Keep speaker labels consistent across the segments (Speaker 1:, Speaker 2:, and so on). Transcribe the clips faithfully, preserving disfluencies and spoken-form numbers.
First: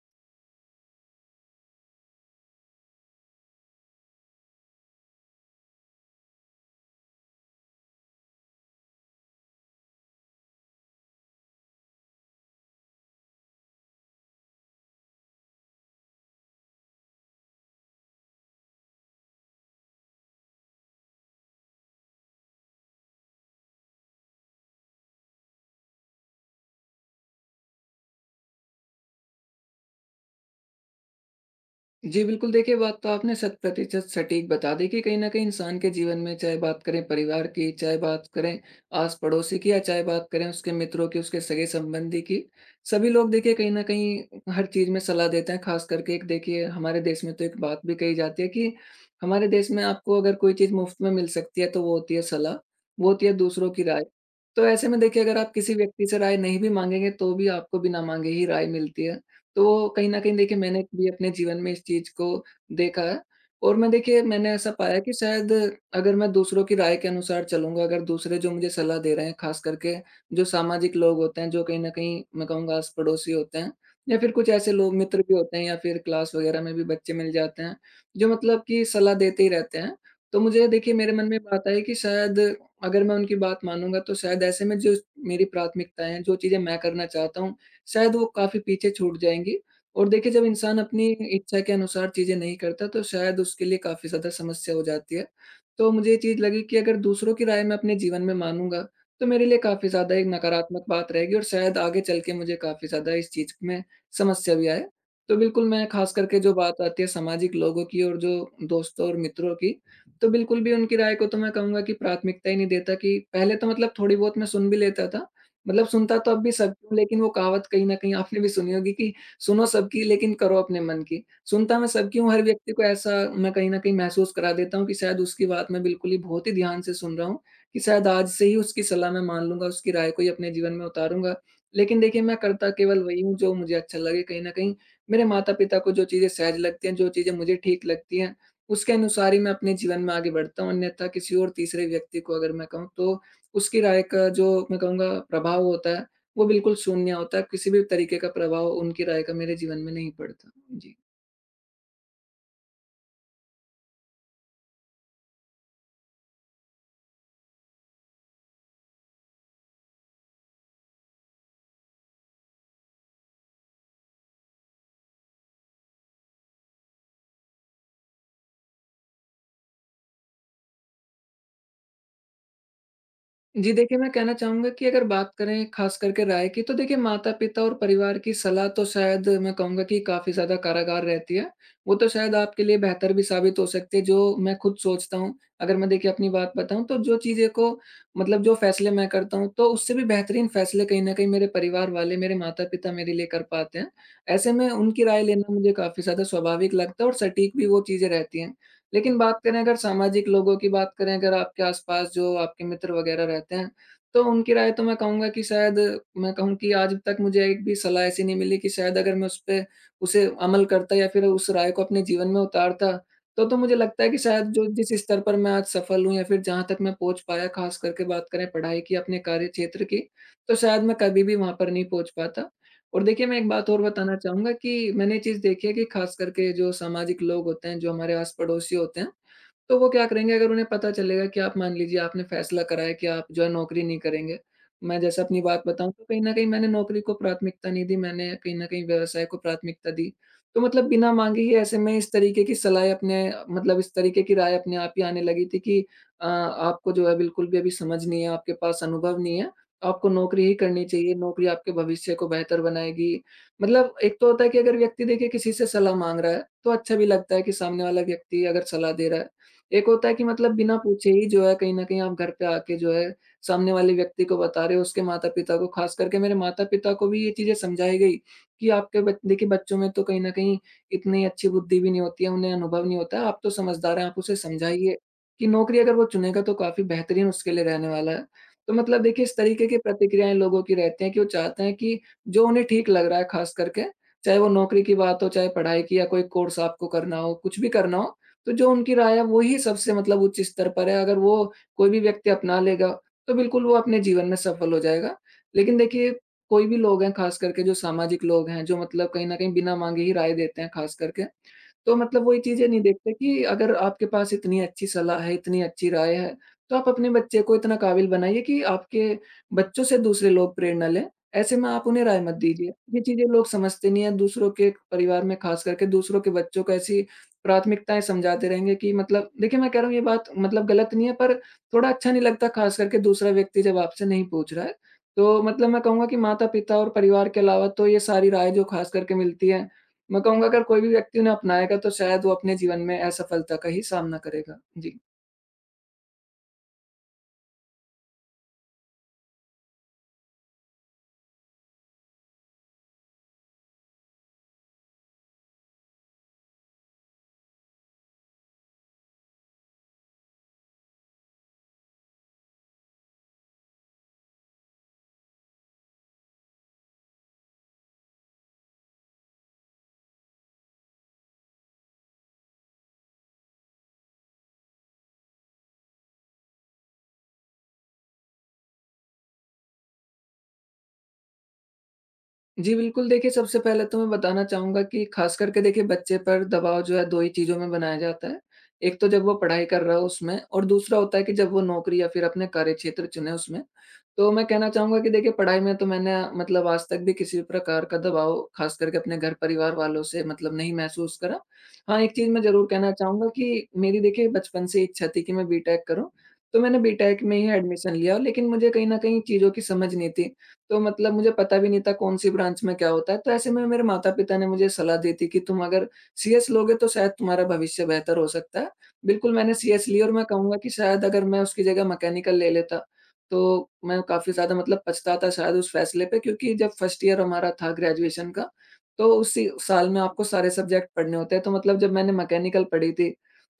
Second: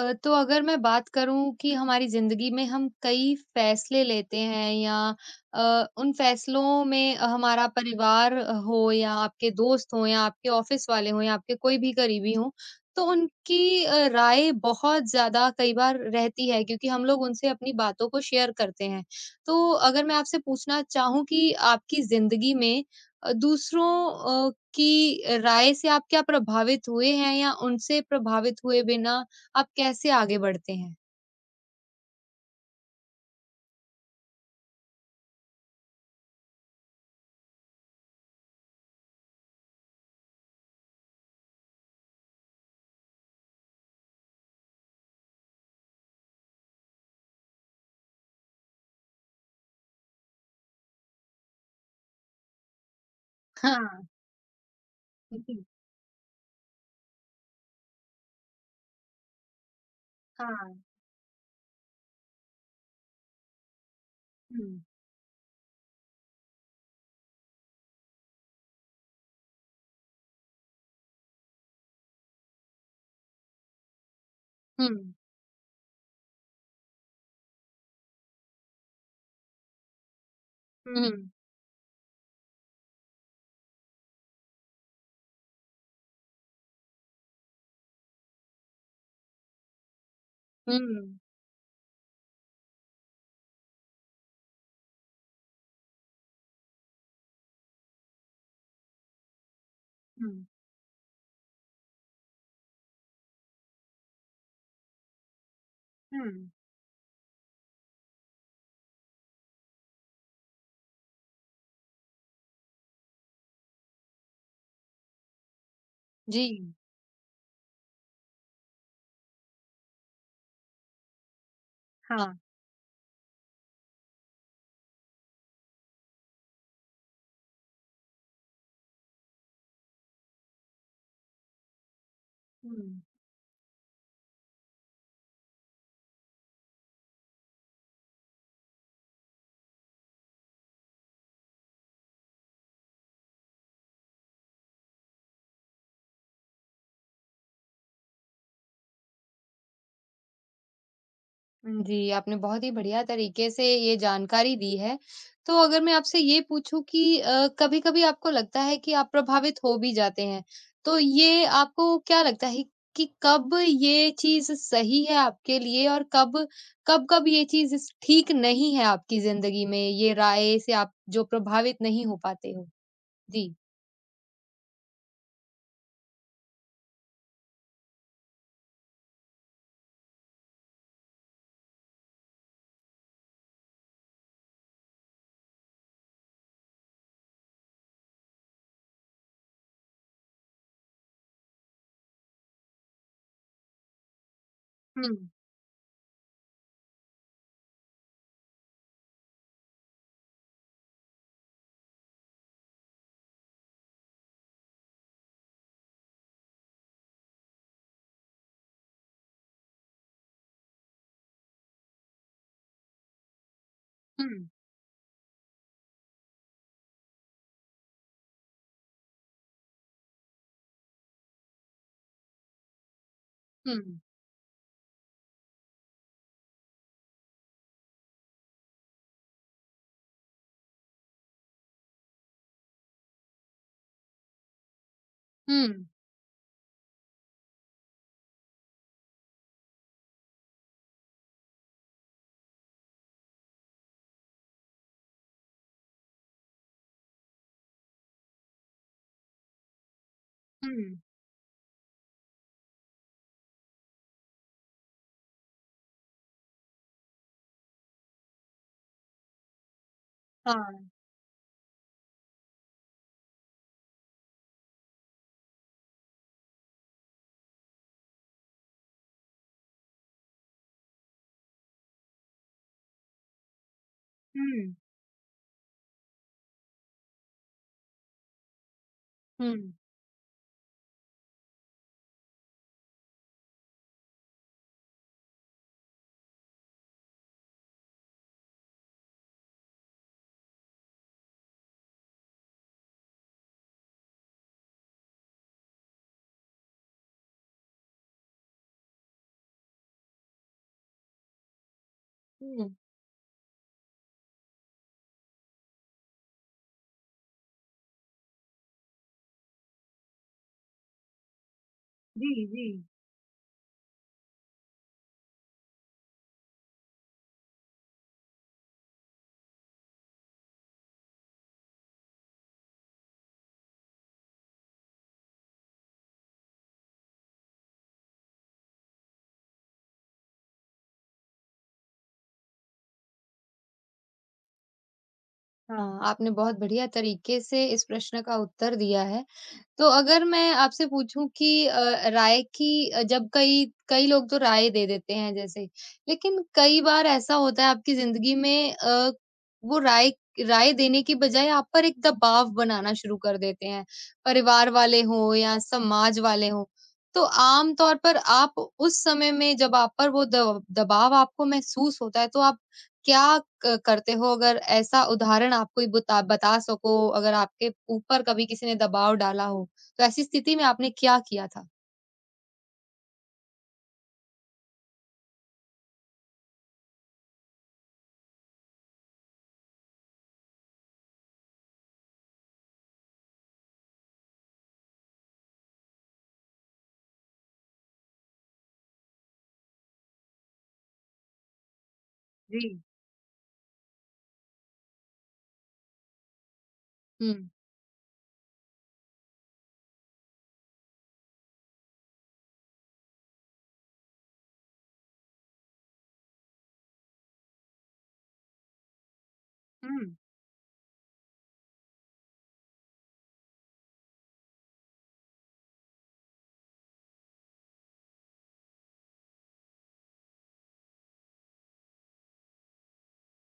Speaker 1: अ, तो अगर मैं बात करूं कि हमारी जिंदगी में हम कई फैसले लेते हैं या अ, उन फैसलों में हमारा परिवार हो या आपके दोस्त हो या आपके ऑफिस वाले हो या आपके कोई भी करीबी हो तो उनकी अ, राय बहुत ज्यादा कई बार रहती है क्योंकि हम लोग उनसे अपनी बातों को शेयर करते हैं। तो अगर मैं आपसे पूछना चाहूं कि आपकी जिंदगी में अ, दूसरों अ, की राय से आप क्या प्रभावित हुए हैं या उनसे प्रभावित हुए बिना आप कैसे आगे बढ़ते हैं?
Speaker 2: जी बिल्कुल, देखिए बात तो आपने शत प्रतिशत सटीक बता दी कि कहीं न कहीं इंसान के जीवन में चाहे बात करें परिवार की, चाहे बात करें आस-पड़ोसी की या चाहे बात करें उसके मित्रों की, उसके सगे-संबंधी की, सभी लोग देखिए कहीं न कहीं हर चीज़ में सलाह देते हैं। ख़ास करके एक देखिए हमारे देश में तो एक बात भी कही जाती है कि हमारे देश में आपको अगर कोई चीज़ मुफ़्त में मिल सकती है तो वो होती है सलाह, वो होती है दूसरों की
Speaker 1: हाँ,
Speaker 2: राय। तो ऐसे में देखिए अगर आप
Speaker 1: जी,
Speaker 2: किसी व्यक्ति से राय नहीं भी माँगेंगे तो भी आपको बिना माँगे ही राय मिलती है। तो कहीं न कहीं देखिए
Speaker 1: हाँ,
Speaker 2: मैंने भी अपने जीवन में इस चीज़ को देखा है। और मैं देखिए मैंने
Speaker 1: हुँ,
Speaker 2: ऐसा पाया कि शायद अगर मैं दूसरों की राय के अनुसार चलूँगा, अगर दूसरे जो मुझे सलाह दे रहे हैं, ख़ास करके जो सामाजिक लोग होते हैं, जो कहीं न कहीं मैं कहूँगा आस-पड़ोसी होते हैं या फिर कुछ ऐसे
Speaker 1: हुँ,
Speaker 2: लोग मित्र भी होते हैं या फिर क्लास वग़ैरह में भी बच्चे मिल जाते हैं, जो मतलब कि सलाह देते ही रहते हैं। तो मुझे
Speaker 1: हुँ,
Speaker 2: देखिए मेरे मन
Speaker 1: हुँ,
Speaker 2: में बात आई कि शायद अगर मैं उनकी बात मानूँगा तो शायद ऐसे में जो मेरी प्राथमिकताएँ हैं, जो चीज़ें मैं करना चाहता हूँ, शायद वो काफ़ी पीछे छूट जाएँगी। और देखिए जब
Speaker 1: हुँ,
Speaker 2: इंसान अपनी इच्छा के अनुसार चीज़ें नहीं करता तो शायद उसके लिए काफ़ी ज़्यादा समस्या हो जाती है। तो मुझे ये चीज़ लगी कि अगर दूसरों की राय मैं अपने जीवन में मानूँगा, तो मेरे लिए काफ़ी ज़्यादा एक
Speaker 1: हुँ,
Speaker 2: नकारात्मक बात रहेगी और शायद आगे चल के मुझे काफ़ी ज़्यादा इस चीज़ में समस्या भी आए। तो बिल्कुल मैं ख़ास
Speaker 1: हुँ,
Speaker 2: करके जो बात आती है सामाजिक लोगों की और जो दोस्तों और मित्रों की, तो बिल्कुल भी उनकी राय को तो मैं कहूँगा कि प्राथमिकता ही नहीं देता कि पहले तो मतलब थोड़ी बहुत मैं सुन भी लेता था। मतलब सुनता तो अब भी
Speaker 1: जी,
Speaker 2: सबकी हूँ, लेकिन वो कहावत कहीं न कहीं आपने भी सुनी होगी कि सुनो सबकी लेकिन करो अपने मन की। सुनता मैं सबकी हूँ,
Speaker 1: हाँ,
Speaker 2: हर व्यक्ति को ऐसा मैं कहीं न कहीं महसूस करा देता हूँ कि शायद उसकी बात मैं बिल्कुल ही बहुत ही ध्यान से सुन रहा हूँ, कि शायद आज से ही उसकी सलाह मैं मान लूँगा, उसकी राय को ही अपने जीवन में उतारूँगा। लेकिन देखिए मैं करता
Speaker 1: हुँ।
Speaker 2: केवल वही हूँ जो मुझे अच्छा लगे कहीं न कहीं। मेरे माता-पिता को जो चीज़ें सहज लगती हैं, जो चीज़ें मुझे ठीक लगती हैं, उसके अनुसार ही मैं अपने जीवन में आगे बढ़ता हूँ, अन्यथा किसी और तीसरे व्यक्ति को अगर मैं कहूँ तो उसकी राय का जो मैं कहूँगा प्रभाव होता है, वो बिल्कुल शून्य होता है, किसी भी तरीके का प्रभाव उनकी राय का मेरे जीवन में नहीं पड़ता। जी।
Speaker 1: जी, आपने बहुत ही बढ़िया तरीके से ये जानकारी दी है। तो अगर मैं आपसे ये पूछूँ कि अ, कभी-कभी आपको लगता है कि आप प्रभावित हो भी जाते हैं, तो ये आपको क्या लगता है कि कब ये चीज़ सही है आपके लिए और कब कब-कब ये चीज़ स ठीक नहीं है आपकी ज़िंदगी में, ये राय से आप जो प्रभावित नहीं हो पाते हो? जी।
Speaker 2: जी देखिए, मैं कहना चाहूँगा कि अगर बात करें ख़ास करके राय की, तो देखिए माता-पिता और परिवार की सलाह तो शायद मैं कहूँगा कि काफ़ी ज़्यादा कारागार रहती है। वो तो शायद आपके लिए बेहतर भी साबित हो सकती है, जो मैं खुद सोचता हूँ। अगर मैं देखिए अपनी बात बताऊँ तो जो चीज़ें को मतलब जो फ़ैसले मैं करता हूँ, तो उससे भी बेहतरीन फ़ैसले कहीं न कहीं मेरे परिवार वाले, मेरे माता-पिता मेरे लिए कर पाते हैं। ऐसे में उनकी
Speaker 1: हुँ,
Speaker 2: राय लेना मुझे काफ़ी ज़्यादा स्वाभाविक लगता है और सटीक भी वो चीज़ें रहती हैं। लेकिन बात करें अगर सामाजिक लोगों की बात करें, अगर आपके आस-पास जो आपके मित्र वगैरह रहते हैं, तो उनकी राय तो मैं कहूँगा कि शायद मैं कहूँ कि आज तक मुझे एक भी सलाह ऐसी नहीं मिली कि शायद अगर मैं उसपे उसे अमल करता या फिर उस राय को अपने जीवन में उतारता, तो तो मुझे लगता है कि
Speaker 1: हुँ,
Speaker 2: शायद जो जिस स्तर पर मैं आज सफल हूँ या फिर जहाँ तक मैं पहुँच पाया, ख़ास करके बात करें पढ़ाई की, अपने कार्यक्षेत्र की, तो शायद मैं कभी भी वहाँ पर नहीं पहुँच पाता। और देखिए, मैं एक बात और
Speaker 1: हुँ,
Speaker 2: बताना चाहूँगा कि मैंने ये चीज़ देखी है कि ख़ास करके जो सामाजिक लोग होते हैं, जो हमारे आस-पड़ोसी होते हैं, तो वो क्या करेंगे अगर उन्हें पता चलेगा कि आप मान लीजिए आपने फैसला करा है कि आप जो है नौकरी नहीं करेंगे। मैं जैसे अपनी बात
Speaker 1: हुँ,
Speaker 2: बताऊँ तो कहीं न कहीं मैंने नौकरी को प्राथमिकता नहीं दी, मैंने कहीं न कहीं व्यवसाय को प्राथमिकता दी। तो मतलब बिना माँगे ही ऐसे में इस तरीके की सलाहें अपने मतलब इस तरीके की राय अपने आप ही आने लगी थी कि अ, आपको जो है बिल्कुल भी अभी समझ नहीं है, आपके पास अनुभव नहीं है, आपको नौकरी ही
Speaker 1: हुँ,
Speaker 2: करनी चाहिए, नौकरी आपके भविष्य को बेहतर बनाएगी। मतलब एक तो होता है कि अगर व्यक्ति देखिए किसी से सलाह माँग रहा है, तो अच्छा भी लगता है कि सामने वाला व्यक्ति अगर सलाह दे रहा है। एक होता है कि मतलब बिना
Speaker 1: हाँ,
Speaker 2: पूछे ही जो है कहीं न कहीं आप घर पे आके जो है सामने वाले व्यक्ति को बता रहे हो, उसके माता-पिता को, ख़ास करके मेरे माता-पिता को भी ये चीज़ें समझाई गई कि आपके बच देखिए बच्चों में तो कहीं न कहीं इतनी अच्छी बुद्धि भी नहीं होती है, उन्हें अनुभव नहीं होता है, आप तो समझदार हैं, आप उसे
Speaker 1: हुँ,
Speaker 2: समझाइए कि नौकरी अगर वो चुनेगा तो काफ़ी बेहतरीन उसके लिए रहने वाला है। तो मतलब देखिए इस
Speaker 1: हुँ।
Speaker 2: तरीके की प्रतिक्रियाएँ लोगों की रहती हैं कि वो चाहते हैं कि जो उन्हें ठीक लग रहा है ख़ास करके, चाहे वो नौकरी की बात हो, चाहे पढ़ाई की या कोई कोर्स आपको करना हो, कुछ भी करना हो, तो जो उनकी राय है वही सबसे मतलब उच्च स्तर पर है, अगर वो कोई भी व्यक्ति अपना लेगा, तो बिल्कुल वो अपने जीवन में सफल हो जाएगा। लेकिन देखिए, कोई भी लोग हैं, खास करके जो सामाजिक लोग हैं, जो मतलब कहीं न कहीं बिना माँगे ही राय देते हैं खास करके, तो मतलब वो ये चीज़ें नहीं देखते कि अगर आपके पास इतनी अच्छी सलाह है, इतनी अच्छी राय है, तो आप अपने बच्चे को इतना काबिल बनाइए कि आपके बच्चों से दूसरे लोग प्रेरणा लें। ऐसे में आप उन्हें राय
Speaker 1: जी,
Speaker 2: मत
Speaker 1: जी।
Speaker 2: दीजिए। ये चीज़ें लोग समझते नहीं हैं, दूसरों के परिवार में खास करके दूसरों के बच्चों को ऐसी प्राथमिकताएँ समझाते रहेंगे कि मतलब देखिए, मैं कह रहा हूँ ये बात मतलब गलत नहीं है पर थोड़ा अच्छा नहीं लगता खास करके दूसरा व्यक्ति जब आपसे नहीं पूछ रहा है। तो मतलब मैं कहूँगा कि माता-पिता और परिवार के अलावा तो ये सारी राय जो खास करके मिलती है मैं कहूँगा अगर कोई भी व्यक्ति उन्हें अपनाएगा तो शायद वो अपने जीवन में असफलता का ही सामना करेगा। जी।
Speaker 1: हाँ, आपने बहुत बढ़िया तरीके से इस प्रश्न का उत्तर दिया है। तो अगर मैं आपसे पूछूं कि अ, राय की अ, जब कई कई लोग तो राय दे देते हैं जैसे, लेकिन कई बार ऐसा होता है आपकी जिंदगी में, अ, वो राय राय देने की बजाय आप पर एक दबाव बनाना शुरू कर देते हैं, परिवार वाले हो या समाज वाले हो। तो आम तौर पर आप उस समय में जब आप पर वो दब- दबाव आपको महसूस होता है तो आप क्या क- करते हो? अगर ऐसा उदाहरण आप कोई बता बता सको, अगर आपके ऊपर कभी किसी ने दबाव डाला हो तो ऐसी स्थिति में आपने क्या किया था?
Speaker 2: जी, बिल्कुल। देखिए, सबसे पहले तो मैं बताना चाहूँगा कि ख़ास करके देखिए बच्चे पर दबाव जो है दो ही चीज़ों में बनाया जाता है। एक तो जब वो पढ़ाई कर रहा हो उसमें और दूसरा होता है कि जब वो नौकरी या फिर अपने कार्यक्षेत्र चुने उसमें। तो मैं कहना चाहूँगा कि देखिए पढ़ाई में तो मैंने मतलब आज तक भी किसी भी प्रकार का दबाव ख़ास करके अपने घर परिवार वालों से मतलब नहीं महसूस करा। हाँ, एक चीज़ मैं ज़रूर
Speaker 1: जी।
Speaker 2: कहना चाहूँगा कि मेरी देखिए बचपन से इच्छा थी कि मैं बी टेक करूँ, तो मैंने बी टेक
Speaker 1: हुँ।
Speaker 2: में ही एडमिशन लिया लेकिन मुझे कहीं न कहीं चीज़ों की समझ नहीं थी। तो मतलब मुझे पता भी नहीं था कौन-सी ब्रांच में क्या होता है, तो ऐसे में मेरे माता-पिता ने मुझे सलाह दी थी कि तुम अगर सी एस लोगे तो शायद तुम्हारा भविष्य बेहतर हो सकता है। बिल्कुल मैंने सी एस
Speaker 1: हुँ,
Speaker 2: ली और
Speaker 1: हुँ,
Speaker 2: मैं कहूँगा कि शायद अगर मैं उसकी जगह मैकेनिकल ले लेता, तो मैं काफ़ी ज़्यादा मतलब पछताता शायद उस फैसले पे। क्योंकि जब फर्स्ट ईयर हमारा था ग्रेजुएशन का, तो उसी साल में आपको सारे सब्जेक्ट पढ़ने होते हैं, तो मतलब जब मैंने मैकेनिकल पढ़ी थी,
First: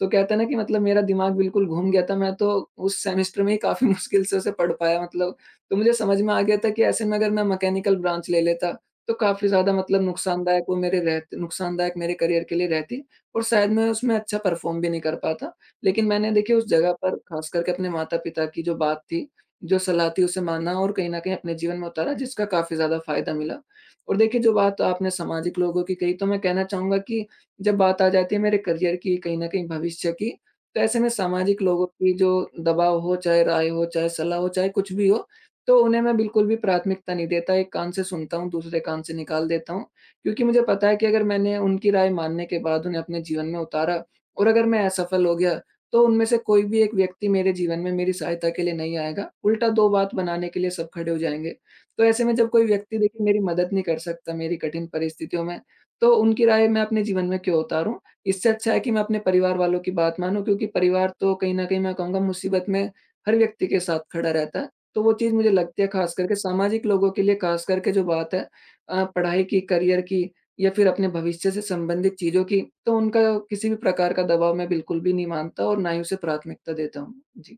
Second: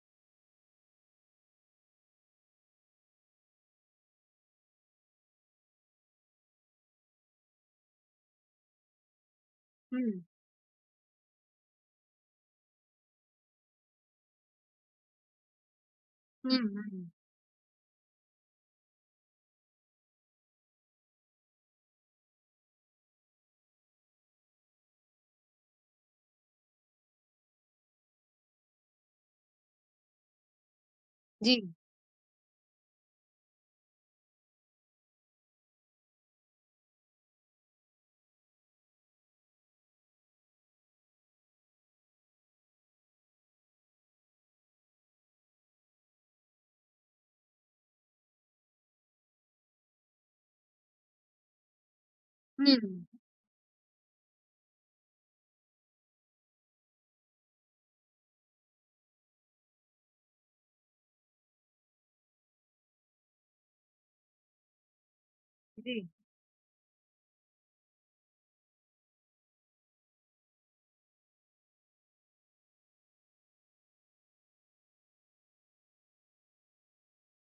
Speaker 2: तो कहते हैं ना कि मतलब मेरा दिमाग बिल्कुल घूम गया था, मैं तो उस सेमेस्टर में ही काफ़ी मुश्किल से उसे पढ़ पाया मतलब। तो मुझे समझ में आ गया था कि ऐसे में अगर मैं मैकेनिकल ब्रांच ले लेता, तो काफ़ी ज़्यादा मतलब
Speaker 1: हुँ।
Speaker 2: नुकसानदायक वो मेरे रहत नुकसानदायक मेरे करियर के लिए रहती और शायद मैं उसमें अच्छा परफ़ॉर्म भी नहीं कर पाता। लेकिन मैंने
Speaker 1: हुँ,
Speaker 2: देखिए उस जगह
Speaker 1: हुँ।
Speaker 2: पर ख़ास करके अपने माता-पिता की जो बात थी, जो सलाह थी उसे माना और कहीं न कहीं अपने जीवन में उतारा जिसका काफ़ी ज़्यादा फ़ायदा मिला। और देखिए जो बात आपने सामाजिक लोगों की कही तो मैं कहना चाहूँगा कि जब बात आ जाती है मेरे करियर की, कहीं न कहीं भविष्य की, तो ऐसे में सामाजिक
Speaker 1: जी,
Speaker 2: लोगों की जो दबाव हो, चाहे राय हो, चाहे सलाह हो, चाहे कुछ भी हो, तो उन्हें मैं बिल्कुल भी प्राथमिकता नहीं देता, एक कान से सुनता हूँ, दूसरे कान से निकाल देता हूँ। क्योंकि मुझे पता है कि अगर मैंने उनकी राय मानने के बाद उन्हें अपने जीवन में उतारा और अगर मैं असफल हो गया, तो उनमें से कोई भी एक व्यक्ति मेरे जीवन में मेरी सहायता के लिए नहीं आएगा। उल्टा दो बात बनाने के लिए सब खड़े हो जाएँगे। तो ऐसे में जब
Speaker 1: हुँ।
Speaker 2: कोई व्यक्ति
Speaker 1: हुँ,
Speaker 2: देखिए मेरी मदद नहीं कर सकता मेरी कठिन परिस्थितियों में, तो उनकी राय मैं अपने जीवन में क्यों उतारूँ? इससे अच्छा है कि मैं अपने परिवार वालों की बात मानूँ, क्योंकि परिवार तो कहीं न कहीं मैं कहूँगा मुसीबत में हर व्यक्ति के साथ खड़ा रहता है। तो वो चीज़ मुझे लगती है
Speaker 1: जी।
Speaker 2: ख़ास करके सामाजिक लोगों के लिए, ख़ास करके जो बात है अ, पढ़ाई की, करियर की, या फिर अपने भविष्य से संबंधित चीज़ों की, तो उनका किसी भी प्रकार का दबाव मैं बिल्कुल भी नहीं मानता और ना ही उसे प्राथमिकता देता हूँ। जी।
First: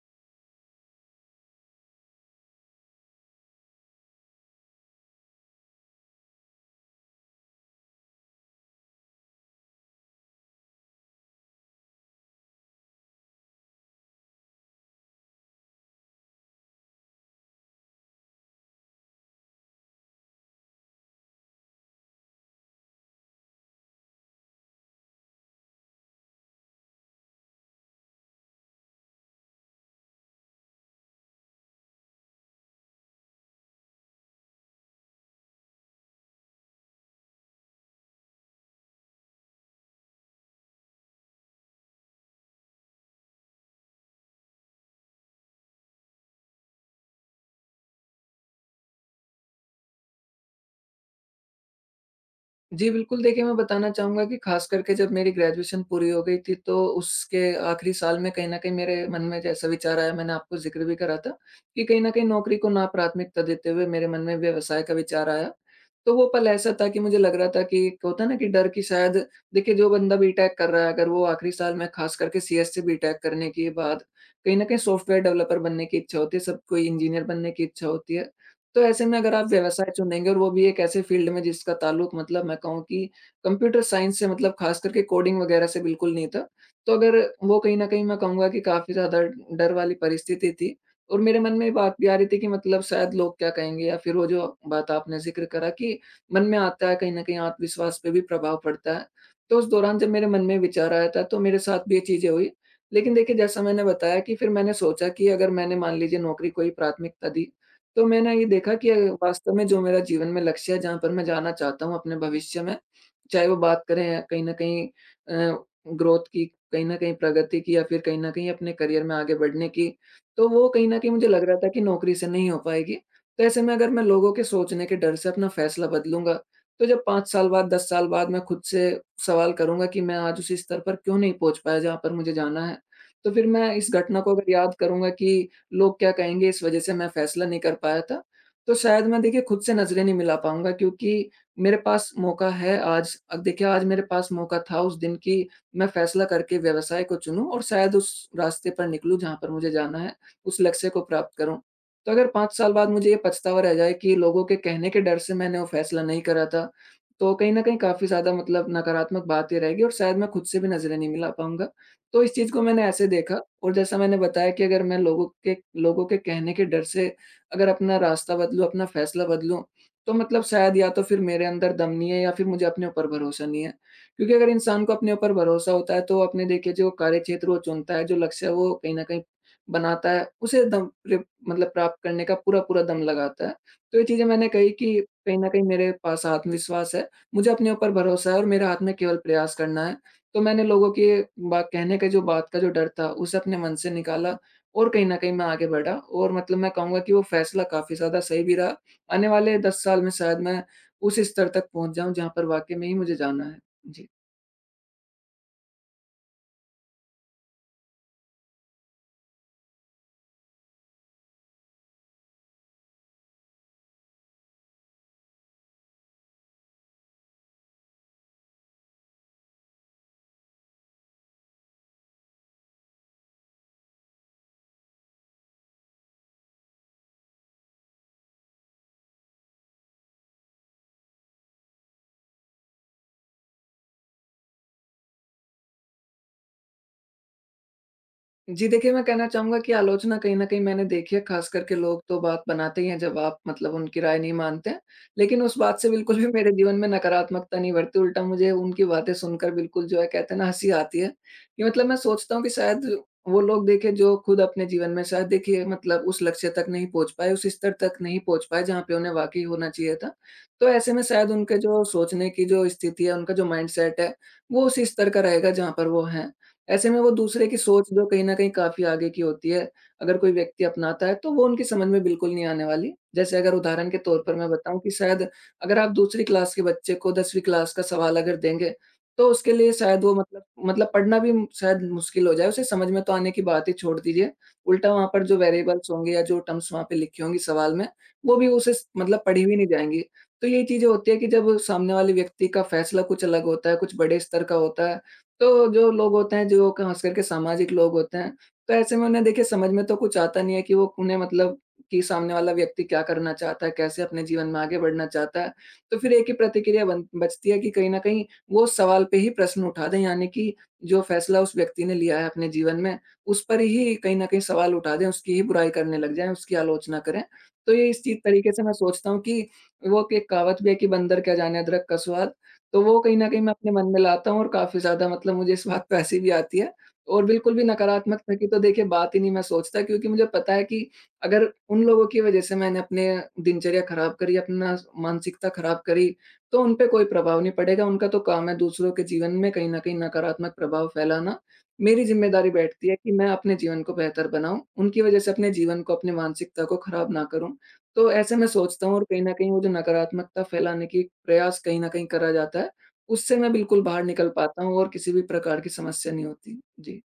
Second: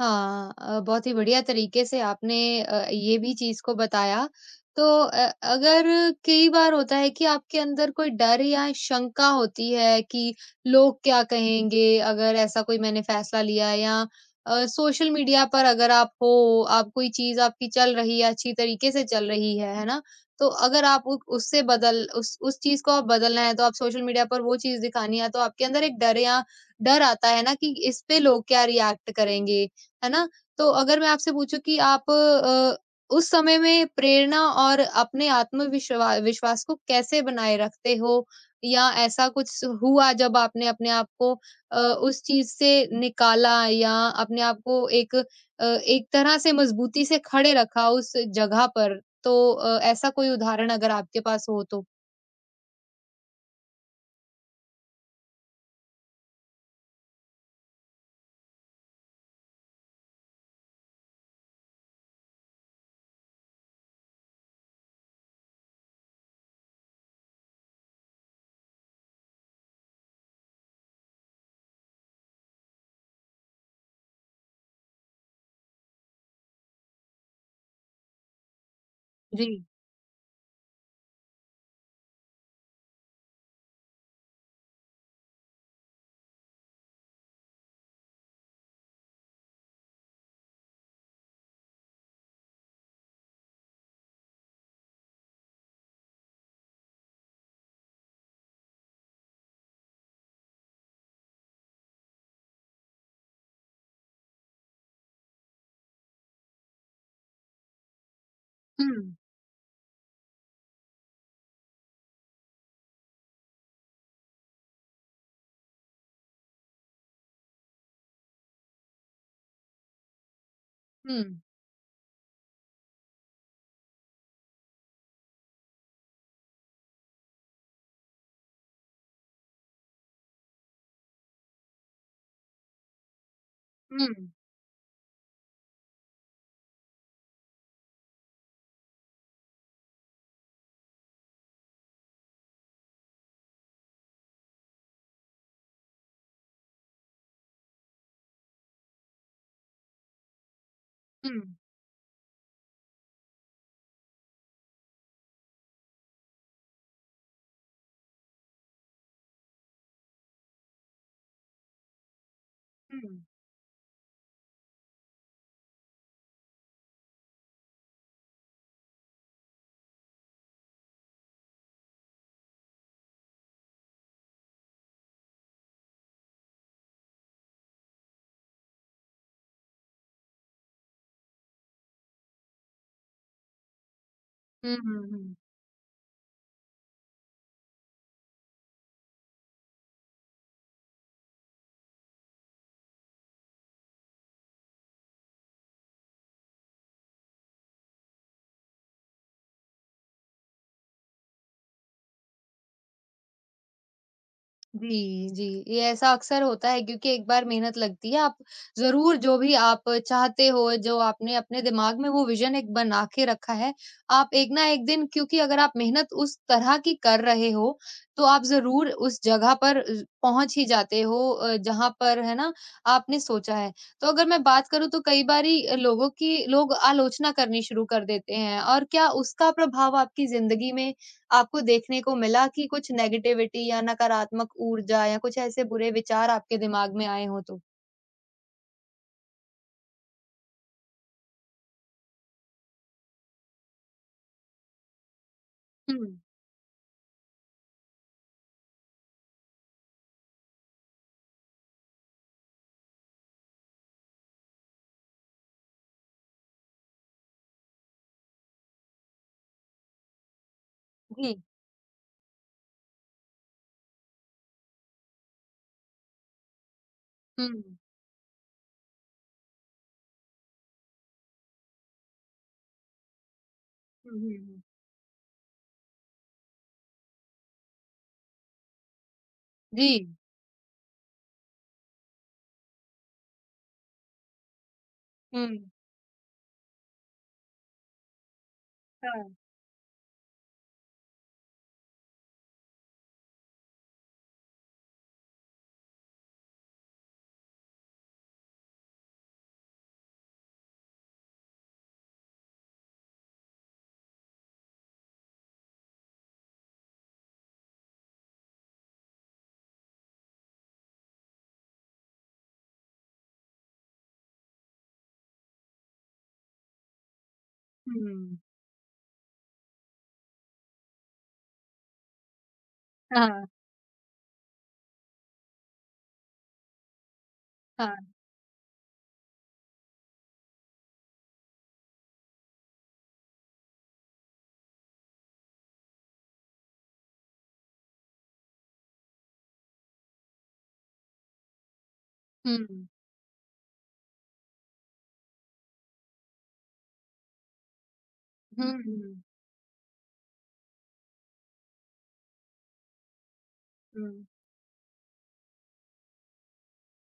Speaker 1: हाँ, अ, बहुत ही बढ़िया तरीके से आपने अ, ये भी चीज़ को बताया। तो अ, अगर कई बार होता है कि आपके अंदर कोई डर या शंका होती है कि लोग क्या कहेंगे अगर ऐसा कोई मैंने फ़ैसला लिया या अ, सोशल मीडिया पर अगर आप हो, आप कोई चीज़ आपकी चल रही है, अच्छी तरीके से चल रही है, है ना? तो अगर आप उ उससे बदल उस उस चीज़ को आप बदलना है, तो आप सोशल मीडिया पर वो चीज़ दिखानी है, तो आपके अंदर एक डर या डर आता है ना कि इस पे लोग क्या रिएक्ट करेंगे? है ना? तो अगर मैं आपसे पूछूँ कि आप अ, उस समय में प्रेरणा और अपने आत्मविश्वा विश्वास को कैसे बनाए रखते हो? या ऐसा कुछ हुआ जब आपने अपने आप को अ, उस चीज़ से निकाला या अपने आप को एक अ, एक तरह से मजबूती से खड़े रखा उस जगह पर? तो अ, ऐसा कोई उदाहरण अगर आपके पास हो तो?
Speaker 2: जी, बिल्कुल देखिए, मैं बताना चाहूँगा कि ख़ास करके जब मेरी ग्रेजुएशन पूरी हो गई थी, तो उसके आखिरी साल में कहीं न कहीं मेरे मन में जैसा विचार आया, मैंने आपको ज़िक्र भी करा था कि कहीं न कहीं नौकरी को ना प्राथमिकता देते हुए मेरे मन में व्यवसाय का विचार आया। तो वो पल ऐसा था कि मुझे लग रहा था कि एक होता है ना कि डर, कि शायद देखिए, जो बंदा बीटेक कर रहा है, अगर वो आखिरी साल में ख़ास करके सीएस से बीटेक करने के बाद, कहीं न कहीं सॉफ्टवेयर डेवलपर बनने की इच्छा होती है, सबको इंजीनियर बनने की इच्छा होती है। तो ऐसे में अगर
Speaker 1: जी।
Speaker 2: आप
Speaker 1: जी।
Speaker 2: व्यवसाय चुनेंगे, और वो भी एक ऐसे फ़ील्ड में जिसका ताल्लुक, मतलब मैं कहूँ कि, कंप्यूटर साइंस से, मतलब ख़ास करके कोडिंग वग़ैरह से बिल्कुल नहीं था। तो अगर वो, कहीं न कहीं मैं कहूँगा कि काफ़ी ज़्यादा डर वाली परिस्थिति थी, और मेरे मन में ये बात भी आ रही थी कि मतलब शायद लोग क्या कहेंगे, या फिर वो जो बात आपने ज़िक्र करा, कि मन में आता है, कहीं न कहीं आत्मविश्वास पे भी प्रभाव पड़ता है। तो उस दौरान जब मेरे मन में विचार आया था, तो मेरे साथ भी ये चीज़ें हुई। लेकिन देखिए, जैसा मैंने बताया कि फिर मैंने सोचा कि अगर मैंने, मान लीजिए, नौकरी को ही प्राथमिकता दी, तो मैंने ये देखा
Speaker 1: हुँ।
Speaker 2: कि वास्तव में जो मेरा जीवन में लक्ष्य है, जहाँ पर मैं जाना चाहता हूँ अपने भविष्य में, चाहे वो बात करें कहीं न कहीं अ, ग्रोथ की, कहीं न कहीं प्रगति की, या फिर कहीं न कहीं अपने करियर में आगे बढ़ने की, तो वो कहीं न कहीं
Speaker 1: हुँ।
Speaker 2: मुझे लग रहा था कि नौकरी से नहीं हो पाएगी। तो ऐसे में अगर मैं लोगों के सोचने के डर से अपना फैसला बदलूँगा, तो जब पाँच साल बाद, दस साल बाद मैं खुद से सवाल करूँगा कि मैं आज उसी स्तर पर क्यों नहीं पहुँच पाया जहाँ पर मुझे जाना है? तो फिर मैं इस
Speaker 1: हुँ,
Speaker 2: घटना
Speaker 1: हुँ,
Speaker 2: को अगर याद करूँगा कि लोग क्या कहेंगे, इस वजह से मैं फैसला नहीं कर पाया था। तो शायद मैं देखिए खुद से नज़रें नहीं मिला पाऊँगा, क्योंकि मेरे पास मौका है आज। अब देखिए, आज मेरे पास मौका था उस दिन कि मैं फैसला करके व्यवसाय को चुनूँ और शायद उस रास्ते पर निकलूँ जहाँ पर मुझे जाना है, उस लक्ष्य को
Speaker 1: हुँ,
Speaker 2: प्राप्त
Speaker 1: हुँ।
Speaker 2: करूँ। तो अगर पाँच साल बाद मुझे ये पछतावा रह जाए कि लोगों के कहने के डर से मैंने वो फैसला नहीं करा था, तो कहीं न कहीं काफ़ी ज़्यादा मतलब नकारात्मक बातें रहेगी और शायद मैं खुद से भी नज़रें नहीं मिला पाऊँगा। तो इस चीज़ को मैंने ऐसे देखा। और जैसा मैंने बताया कि अगर मैं लोगों के लोगों के कहने के डर से, अगर अपना रास्ता बदलूँ, अपना फैसला बदलूँ, तो मतलब शायद या तो फिर मेरे अंदर दम नहीं है, या फिर मुझे अपने ऊपर भरोसा नहीं है। क्योंकि अगर इंसान को अपने ऊपर भरोसा होता है, तो वो अपने देखिए जो कार्यक्षेत्र वो चुनता है, जो लक्ष्य है वो कहीं न कहीं बनाता है, उसे दम प्र मतलब प्राप्त करने का पूरा-पूरा दम लगाता है। तो ये चीज़ें मैंने कही
Speaker 1: हुँ,
Speaker 2: कि
Speaker 1: हुँ, हुँ।
Speaker 2: कहीं न कहीं मेरे पास आत्मविश्वास है, मुझे अपने ऊपर भरोसा है और मेरे हाथ में केवल प्रयास करना है। तो मैंने लोगों के बा कहने का जो बात का जो डर था, उसे अपने मन से निकाला, और कहीं न कहीं मैं आगे बढ़ा और मतलब मैं कहूँगा कि वो फ़ैसला काफ़ी ज़्यादा सही भी रहा। आने वाले दस साल में शायद मैं उस स्तर तक पहुँच जाऊँ, जहाँ पर वाक़ई में ही मुझे जाना है। जी।
Speaker 1: जी, जी। ये ऐसा अक्सर होता है क्योंकि एक बार मेहनत लगती है, आप ज़रूर जो भी आप चाहते हो, जो आपने अपने दिमाग में वो विज़न एक बना के रखा है, आप एक ना एक दिन, क्योंकि अगर आप मेहनत उस तरह की कर रहे हो, तो आप ज़रूर उस जगह पर अ, पहुँच ही जाते हो अ, जहाँ पर, है ना, आपने सोचा है। तो अगर मैं बात करूँ तो कई बारी अ, लोगों की लोग आलोचना करनी शुरू कर देते हैं और क्या उसका प्रभाव आपकी ज़िंदगी में आपको देखने को मिला कि कुछ नेगेटिविटी या नकारात्मक ऊर्जा या कुछ ऐसे बुरे विचार आपके दिमाग में आए हों तो?
Speaker 2: जी, देखिए मैं कहना चाहूँगा कि आलोचना कहीं न कहीं मैंने देखी है, ख़ास करके लोग तो बात बनाते ही हैं जब आप मतलब उनकी राय नहीं मानते हैं। लेकिन उस बात से
Speaker 1: हुँ,
Speaker 2: बिल्कुल भी मेरे जीवन में नकारात्मकता नहीं बढ़ती, उल्टा मुझे उनकी बातें सुनकर बिल्कुल, जो है कहते हैं ना, हँसी आती है, कि मतलब मैं सोचता हूँ कि शायद वो लोग, देखिए, जो खुद अपने जीवन में शायद देखिए मतलब उस लक्ष्य तक नहीं पहुँच पाए, उस स्तर तक नहीं पहुँच पाए जहाँ पे उन्हें वाक़ई होना चाहिए था। तो ऐसे में शायद
Speaker 1: जी।
Speaker 2: उनके जो सोचने की जो स्थिति है, उनका जो माइंडसेट है, वो उसी स्तर का रहेगा जहाँ पर वो हैं। ऐसे में वो दूसरे
Speaker 1: हुँ,
Speaker 2: की
Speaker 1: हुँ,
Speaker 2: सोच जो कहीं न कहीं काफ़ी आगे की होती है, अगर कोई व्यक्ति अपनाता है, तो वो उनकी समझ में बिल्कुल नहीं आने वाली। जैसे, अगर उदाहरण के
Speaker 1: हुँ,
Speaker 2: तौर पर मैं
Speaker 1: हुँ।
Speaker 2: बताऊँ कि शायद अगर आप दूसरी क्लास के बच्चे को 10वीं क्लास का सवाल अगर देंगे, तो उसके लिए शायद
Speaker 1: जी,
Speaker 2: वो मतलब मतलब पढ़ना भी शायद मुश्किल हो जाए, उसे समझ में तो आने की बात ही छोड़ दीजिए। उल्टा वहाँ पर जो
Speaker 1: हुँ,
Speaker 2: वेरिएबल्स होंगे या जो टर्म्स वहाँ पे लिखी होंगी सवाल में, वो भी उसे स
Speaker 1: हाँ,
Speaker 2: मतलब पढ़ी भी नहीं जाएँगी। तो यही चीज़ें होती है कि जब सामने वाले व्यक्ति का फैसला कुछ अलग होता है, कुछ बड़े स्तर का होता है, तो जो लोग होते हैं, जो खास करके सामाजिक लोग होते हैं, तो ऐसे में उन्हें देखिए समझ में तो कुछ आता नहीं है कि वो उन्हें मतलब कि सामने वाला व्यक्ति क्या करना चाहता है, कैसे अपने जीवन में आगे बढ़ना चाहता है। तो फिर एक ही प्रतिक्रिया बन बचती है कि कहीं न कहीं वो उस सवाल पे ही प्रश्न उठा दें, यानी कि जो फ़ैसला उस व्यक्ति ने लिया है अपने जीवन में, उस पर ही कहीं न कहीं सवाल उठा दें, उसकी ही बुराई करने लग जाएँ, उसकी आलोचना करें। तो ये इस चीज़
Speaker 1: हुँ,
Speaker 2: तरीके से मैं सोचता हूँ कि वो एक कहावत भी है कि बंदर क्या जाने अदरक का स्वाद। तो वो कहीं न कहीं
Speaker 1: हाँ,
Speaker 2: मैं अपने मन में लाता हूँ और काफ़ी ज़्यादा मतलब मुझे इस बात पे हँसी भी आती है, और बिल्कुल भी
Speaker 1: हाँ,
Speaker 2: नकारात्मकता की तो देखिए बात ही नहीं मैं सोचता, क्योंकि मुझे पता है कि अगर उन लोगों की वज़ह से मैंने अपने दिनचर्या खराब करी, अपना मानसिकता खराब करी, तो उन पे कोई प्रभाव नहीं पड़ेगा। उनका तो काम है दूसरों के जीवन में कहीं न कहीं नकारात्मक प्रभाव फैलाना। मेरी ज़िम्मेदारी
Speaker 1: हुँ,
Speaker 2: बैठती है कि मैं अपने जीवन को बेहतर बनाऊँ, उनकी वज़ह से अपने जीवन को, अपनी मानसिकता को खराब ना करूँ। तो ऐसे मैं
Speaker 1: हुँ,
Speaker 2: सोचता हूँ, और कहीं
Speaker 1: हुँ,
Speaker 2: न कहीं वो जो नकारात्मकता फैलाने की प्रयास कहीं न कहीं करा जाता है, उससे मैं बिल्कुल बाहर
Speaker 1: हुँ।
Speaker 2: निकल पाता हूँ और किसी भी प्रकार की समस्या नहीं होती। जी।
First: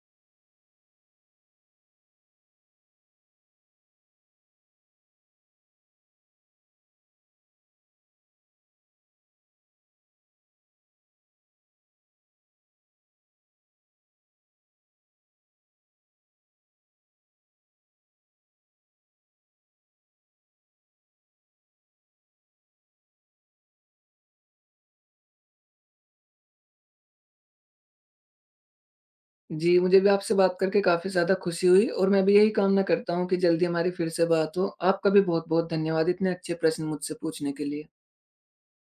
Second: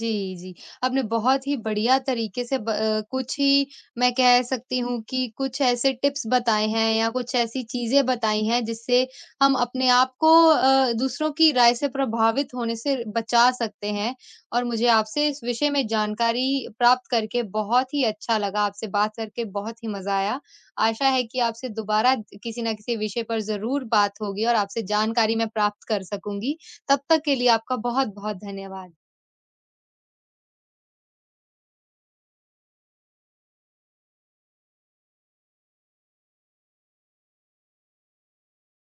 Speaker 1: जी, जी। आपने बहुत ही बढ़िया तरीके से ब अ, कुछ ही, मैं कह सकती हूँ कि कुछ ऐसे टिप्स बताए हैं या कुछ ऐसी चीज़ें बताई हैं जिससे हम अपने आप को अ, दूसरों की राय से प्रभावित होने से बचा सकते हैं। और मुझे आपसे इस विषय में जानकारी प्राप्त करके बहुत ही अच्छा लगा, आपसे बात करके बहुत ही मज़ा आया। आशा है कि आपसे दोबारा किसी न किसी विषय पर ज़रूर बात होगी और आपसे जानकारी मैं प्राप्त कर सकूँगी। तब तक के लिए आपका बहुत-बहुत धन्यवाद।
Speaker 2: जी, मुझे भी आपसे बात करके काफ़ी ज़्यादा खुशी हुई और मैं भी यही कामना करता हूँ कि जल्दी हमारी फिर से बात हो। आपका भी बहुत-बहुत धन्यवाद इतने अच्छे प्रश्न मुझसे पूछने के लिए।